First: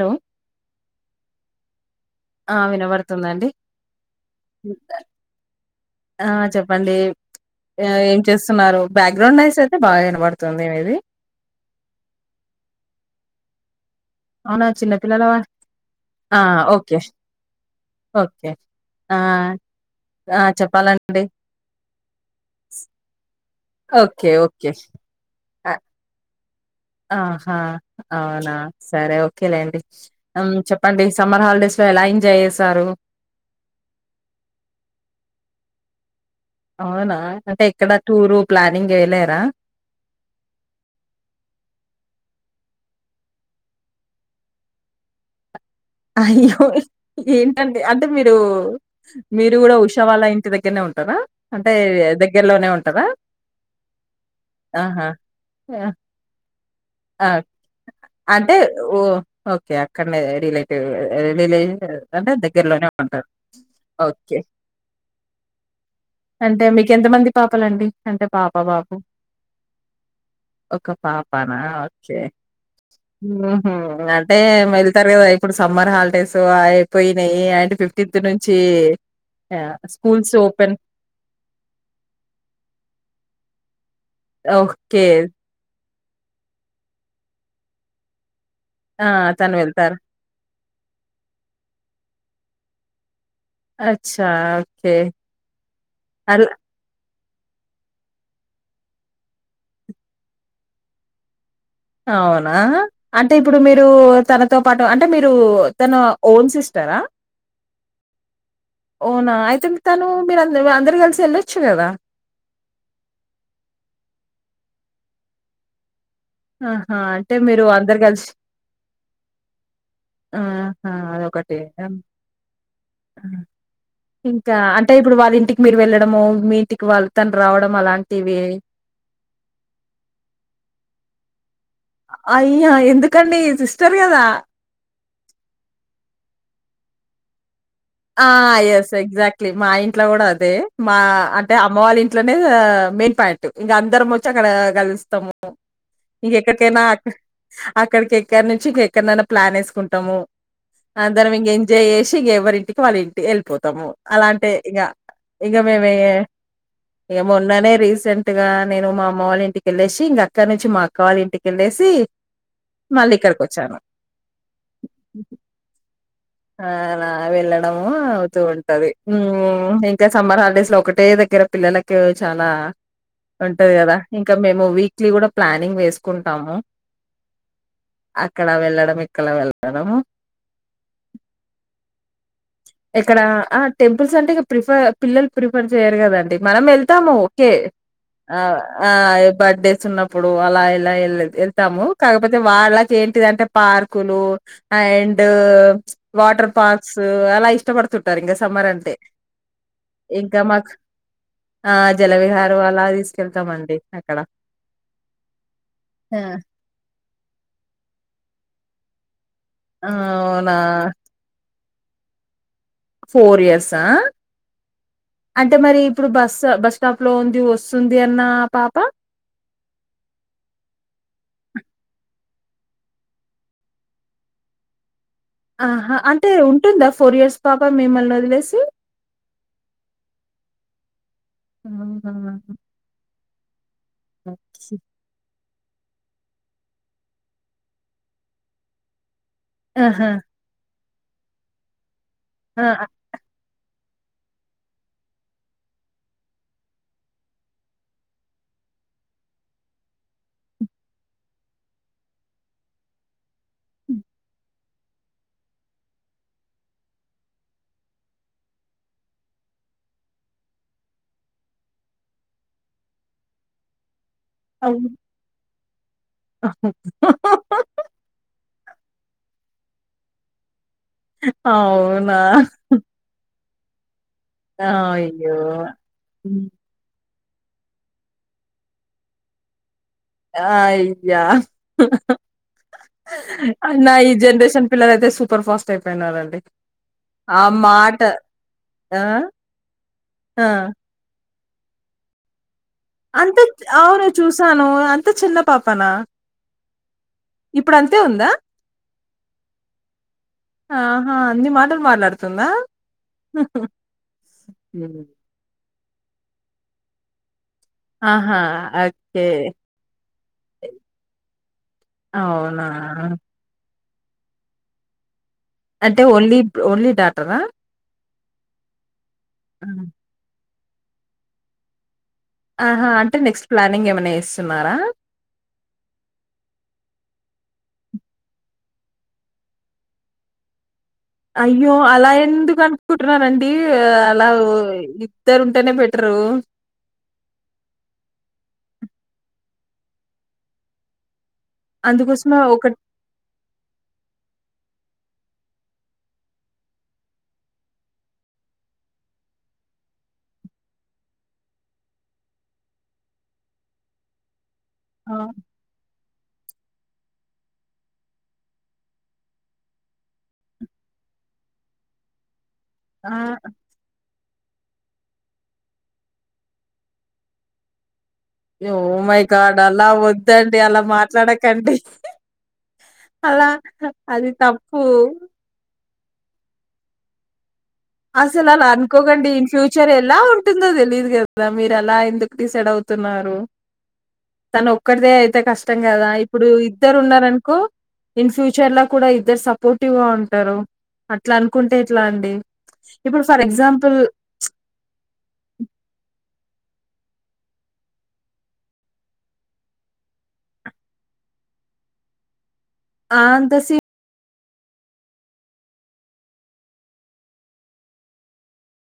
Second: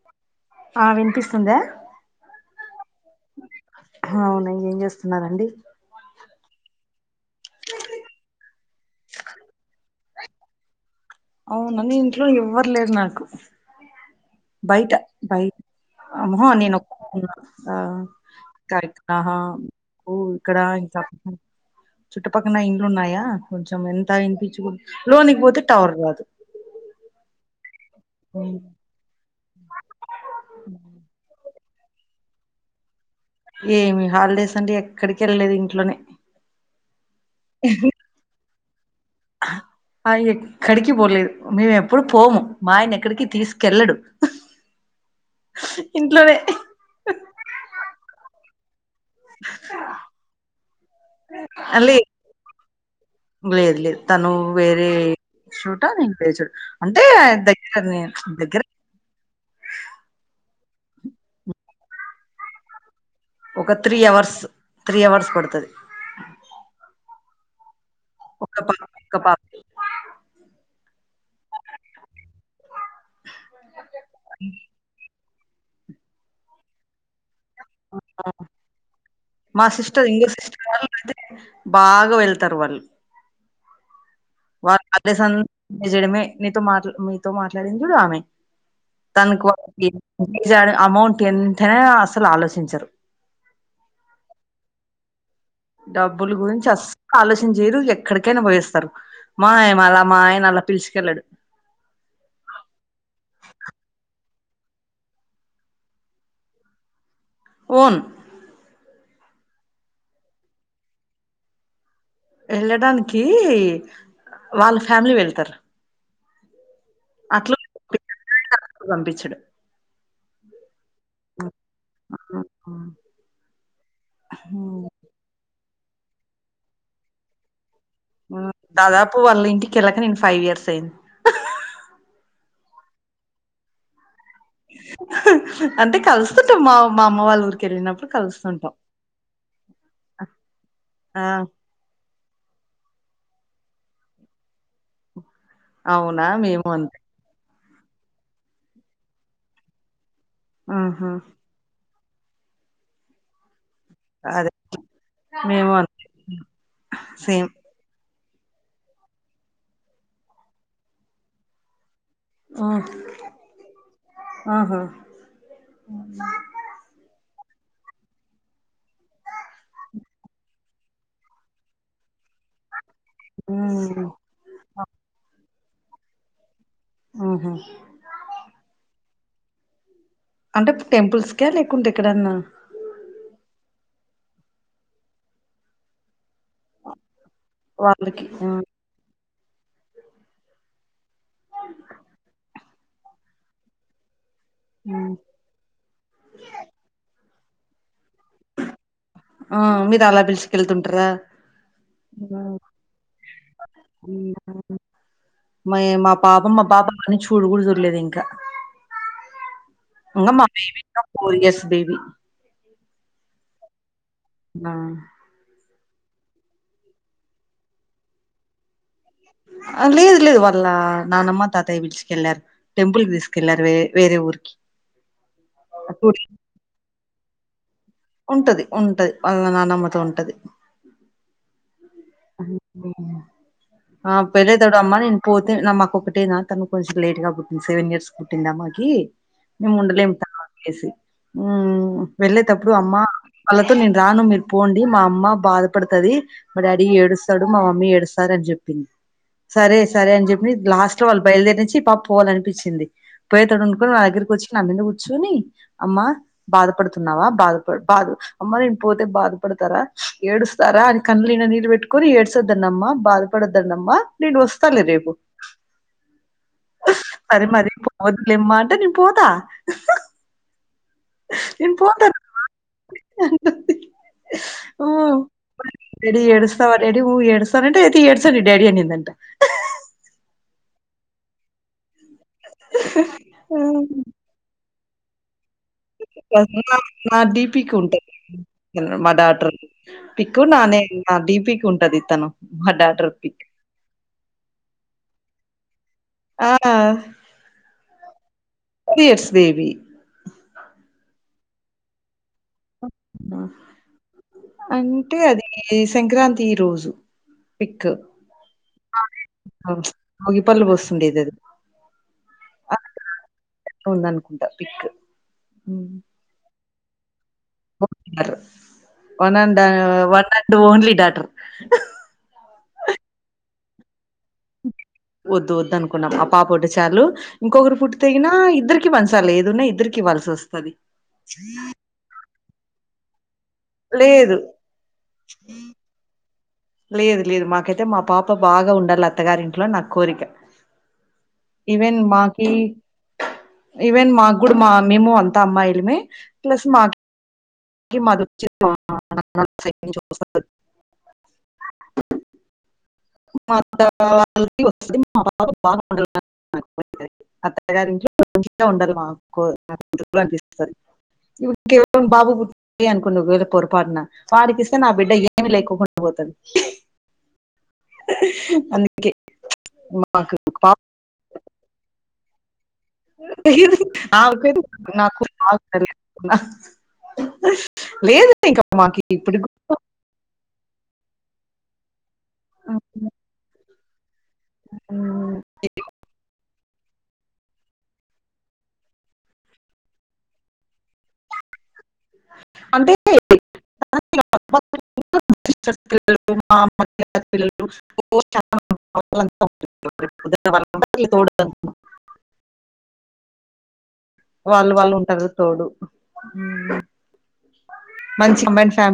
Hello ఆ వినిపిస్తుందా ఆ వినవడ్ అవునా ఏం చేస్తున్నారండి ఆ చెప్పండి ఏం చేస్తున్నారు బ్యాక్గ్రౌండ్ నైస్ బాగా వినబడుతుంది మీది అవునా నేను ఇంట్లో ఎవ్వరు లేరు నాకు అవునా బయట చిన్నపిల్లల వా- బయ్ ఆ అహా నేను ఒక్క ఓకే ఉన్న ఆ ఓకే కరె ఆ అహా ఉ ఆ ఇక్కడ ఇం చెప్పాలండి చుట్టుపక్కన ఇండ్లు ఉన్నాయా కొంచెం ఎంత ఓకే ఇనిపించు ఓకే లోనికి పోతే ఆ, టవర్ రాదు ఆహా అవునా ఉమ్. సరే ఓకేలేండి చెప్పండి సమ్మర్ హాలిడేస్ ఎలా ఎంజాయ్ చేసారు ఏమి హాలిడేస్ అండి ఎక్కడికి ఎళ్ళలేదు ఇంట్లోనే అవునా అంటే ఎక్కడ టూరు ప్లానింగ్ చేయలేరా అయి ఎక్కడికి పోలేదు మేము ఎప్పుడు పోము మా ఆయన ఎక్కడికి తీసుకెళ్ళడు ఇంట్లోనే అయ్యో ఏంటండి అంటే మీరు మీరు కూడా ఉష వాళ్ల ఇంటి దగ్గరనే ఉం ఉంటరా అంటే అలే దగ్గరలోనే ఉం లేదు లేదు తను వేరే ఆహా చోట ఆ! నేను వేరే చోట అంటే ఆ దగ్గర నే- అంటే దగ్గర ఓ ఓకే అక్కనే రిలేట్ రిలయన్స్ అంటే దగ్గర్లోనే ఉంటరు ఒక three okay hours three hours పడుతది అంటే మీకు ఎంతమంది పాపలండి అంటే పాప ఒక బాబు ఒక పాప ఒక పాప ఆ ఓకే ఉమ్ హు అంటే మిరితారో ఇప్పుడు సమ్మర్ హాలిడేస్ అయిపోయినయి అండ్ ఫిఫ్టీన్ నుంచి మా సిస్టర్ ఇంకో స్కూల్స్ సిస్టర్ ఓపెన్ వాళ్ళు అయితే బాగా వెళ్తారు వాళ్ళు వాళ్లు ఓకే. హాలిడేస్ అం ఎంజాయ్ చేయడమే నీతో మాట్లా మీతో మాట్లాడింది చూడు ఆమె ఆ! తనకు తను [inaudible] ఏం వెళ్తారు. చేయాల అమౌంట్ ఎంతైనా అసలు ఆలోచించరు అచ్చా ఓకే డబ్బులు అలా గురించి అస్స ఆలోచిన చేయరు ఎక్కడికైనా పోయిస్తారు మా మల్ల మా ఆయన అలా పిలుసుకెళ్లడు అవునా అంటే ఇప్పుడు మీరు తనతో పాటు అంటే మీరు తన ఓన్ సిస్ టరా ఓన్ ఓనా అయితే తను మీరు అంద అందరు కలిసి ఎళ్ళొచ్చు కదా వెళ్ళడానికి వాళ్ళ ఫ్యామిలీ వెళ్తారు ఆహా అంటే అట్లా మీరు అందరు కలిసి పంపించడు ఆ అదొకటె ఉమ్. ఇంకా ఉమ్. అంటే ఇప్పుడు వాళ్ళ ఇంటికి మీరు వెళ్ళడమో మీ ఇంటికి వాళ్ళ తను రావడం అలాంటి దాదాపు వాళ్ళ ఇంటికెళ్ళక నేను ఫైవ్ ఇయర్స్ అయింది అయ్యా ఎందుకండి సిస్టర్ కదా అంటే కలుస్తుంటాం మా మా అమ్మ వాళ్ళ వెళ్ళినప్పుడు ఆ కలుస్తుంటాం ఎస్ ఎగ్జాక్ట్లీ మా ఇంట్లో కూడా అదే మా ఆ అంటే అమ్మ వాళ్ళ ఇట్లనే మెయిన్ పాయింట్ ఇంకా అందరం వచ్చి అక్కడ కలుస్తాము అవునా ఇంగా మేము ఎక్కడికేనా అంతే అక్కడికి ఎక్కడి నుంచి ఇంకెక్కడికైనా ప్లాన్ వేసుకుంటాము ఆహా అందరం ఇంక ఎంజాయ్ చేసి ఎవరింటికి వాళ్ళు ఏల్ అలాంటే అదే ఇంకా ఇంకా మేము సేమ్ మొన్ననే రీసెంట్ డైరెక్ట్ గా నేను మా అమ్మ వాళ్ళ ఇంటికిళ్ళేసి ఇంక అక్కడ నుంచి మా అక్క వాళ్ళ ఇంటికెళ్ళేసి మళ్ళీ ఇక్కడిక వచ్చాను ఆహా ఆ అలా వెళ్ళడము అవుతూ ఉంటది ఇంకా సమ్మర్ హాలిడేస్ లో ఒకటే దగ్గర పిల్లలకు చాలా ఉంటది కదా ఉమ్. ఇంకా మేము వీక్లీ కూడా ప్లానింగ్ చేసుకుంటాము ఆహా అక్కడ వెళ్ళడం ఇక్కడ వెళ్ళడం అంటే టెంపుల్స్ కా లేకుంటే ఎక్కడన్నా ఎక్కడ ఆ టెంపుల్స్ అంటే ఇ ప్రిఫర్ పిల్లలు ప్రిఫర్ చెయ్యరు కదండి మనం వెళ్తాము ఓకే ఆ ఆ బర్త్డేస్ ఉన్నప్పుడు అలా ఇలా వెళ్తాము కాకపోతే వాళ్ళకి ఏంటిదింటే పార్కులు ఉమ్. అండ్ వాటర్ పార్క్స్ అలా ఇష్టపడుతుంటారు ఇంకా సమ్మర్ అంటే ఆ, మీరు అలా ఇంకా మాకు పిలుచుకెళ్తుంటారా ఆ ఉమ్. జలవిహారం అలా తీసు కెళ్తా మండి అక్కడ మ మా ఆ! పాపం మా పాప అవి చూడును కూడా చూడలేదు ఇంకా ఇంకా మా అవునా baby four years baby four years హ ఆ అంటే మరి ఇప్పుడు బస్ బస్ స్టాప్ లో ఉంది వస్తుంది అన్న పాప లేదు లేదు వాళ్ళ నానమ్మ తాతయ్య పిలిచుకెళ్లారు టెంపుల్ కి తీసుకెళ్లారు వేరే ఊరికి ఆహా అంటే ఉంటుందా ఫోర్ ఇయర్స్ పాప మిమ్మల్ని వదిలేసి ఉంటది ఉంటది వాళ్ల నానమ్మతో ఉంటది ఆ పేలే త అమ్మమా న పో [unintelligible] నా మాకు ఒకటే నా తను కొంచెం లేట్ గా పుట్టింది సెవెన్ ఇయర్స్ పుట్టింది అమ్మాకి మేము ఆహా ఉండలేము తనను వదిలేసి ఉమ్ వెళ్ళేటప్పుడు ఆహా అమ్మ నేను రాను మీరు పోండి మా అమ్మ బాధపడుతుంది మా డాడీ ఏడుస్తాడు మా మమ్మీ ఏడుస్తాది అని చెప్పింది సరే సరే అని చెప్పి లాస్ట్ లో వాళ్ళు బయలుదేరి నుంచి పాప పోవాలనిపించింది పోయేడుకుని నా దర్కుచ్చి నా మీద కూర్చుని అమ్మా బాధపడుతున్నావా బాధపా బాధ అమ్మ నేను పోతే బాధపడు తారా ఏడ్స్తారా అని కళ్ళనిండా నీరు పెట్టుకుని ఏడ్సద్దన్నమ్మ బాధ పడద్దనమ్మ నేను వస్తాలే అవును రేపు సరే మరి పోవద్లేమ్మా అంటే నేను పోతా నేను పోతాను అవునా ఉమ్ అయ్యో! రెడి హ్మ్. ఎడుస్తావ రెడి అవు నువ్వు ఏడుస్తా నంటే అయితే ఏడ్సోని డాడి అనిందంట ఆ అయ్య నా ఈ జనరేషన్ పిల్లలు అయితే సూపర్ ఫస్ట్ అయిపోయిన్నారు. నా డీపికి ఉంటయి ఆ! మా డాటర్ పిక్ ఆ! నానే నా డీపికి కు ఉంటాది తను మా డాటర్ అంత పిక్. అవును చూసాను అంత చిన్న పాపనా ఆ! ఇప్పుడు అంతే ఉందా తీ ఇయర్స్ బేబి ఎంది మాటలు మాట్లాడు త హ్మ్. అంటే అది ఈ సంక్రాంతి రోజు పిక్ ఆహా! ఓకే. భోగి పళ్ళు పోస్తుండేది అది అవునా వుంది అనుకుంటా పిక్ అంటే ఓన్లీ ఓన్లీ డాటరా one and one and only daughter ఆహా అంటే నెక్స్ట్ ప్లానింగ్ ఏమన్నా వద్దు వద్ అనుకున్నాం ఆ పాప ఒకటి చాలు ఇంకొకరు పుట్టి తేగినా ఇద్దరికి పంచాలి ఏదున్నా ఇద్దరికి ఇవ్వాల్సి వస్తది అయ్యో అలా ఎందుకు అనుకుంటున్నారు అండి డి అలా లేదు ఇద్దరు ఉంటేనే బెటరు లేదు లేదు మాకైతే మా పాప బాగా ఉండాలి అత్తగారింట్లో నా కోరిక ఇవెన్ అందుకోసమే మాకి ఒకట్ ఇవెన్ మాకి ఇప్పుడు మా అన్న ఏమో అంత అమ్మాయిలమే ప్లస్ మాకి కి మాది వచ్చింది. మా అన్న వాళ్ళ స్రెడ్ నుంచి వస్తాది మా అత్త వళ్ళది వస్తాది ఆ! మా బావా బాగా ఉండోలు అత్తగారి ఇంట్లో మాంచిగా ఉండాలి మాకు అనిపిస్తుంది ఇప్పుడు కేవలం బాబు పుట్టిండు ఆ! అనుకోండి ఒకవేళ పొరపాటునా వడికిస్తే నా బిడ్డకి ఏమి లేకుండా పోతది ఓ అందుకే మై గార్డ్ అలా మాకు వద్దండి పాప అలా మాట్లాడకండి అలా అది క తప్పు. నాకు నాకు అది నాకు లేదు అసల ఇంకా అలా మాకు అనుకోకండి ఇప్పుడు ఇన్ ఫ్యూచర్ ఎలా ఉంటుందో తెలియదు కదా మీరు అలా ఎందుకు డిసైడ్ అవుతున్నారు తను ఒక్కడి దే అయితే కష్టం కదా ఇప్పుడు ఇద్దరు ఉన్నారనుకో ఇన్ ఫ్యూచర్ లో కూడా ఇద్దరు సపోర్టివ్ గా ఉంటారు అట్లా అనుకుంటే ఎట్లా అండిడి అంటే ఇప్పుడు ఫర్ ఎగ్సాంపుల్ మా సిస్టర్స్ పిల్లలు మా పిల్లలు చాల వాళ్ళ మమ్మి తోడుగ ఉంటోది ఆ ఆంత సిరి వాళ్ళు వాళ్ళు ఉంటారు గా తోడు మంచిగా మై ఫ్యామిలి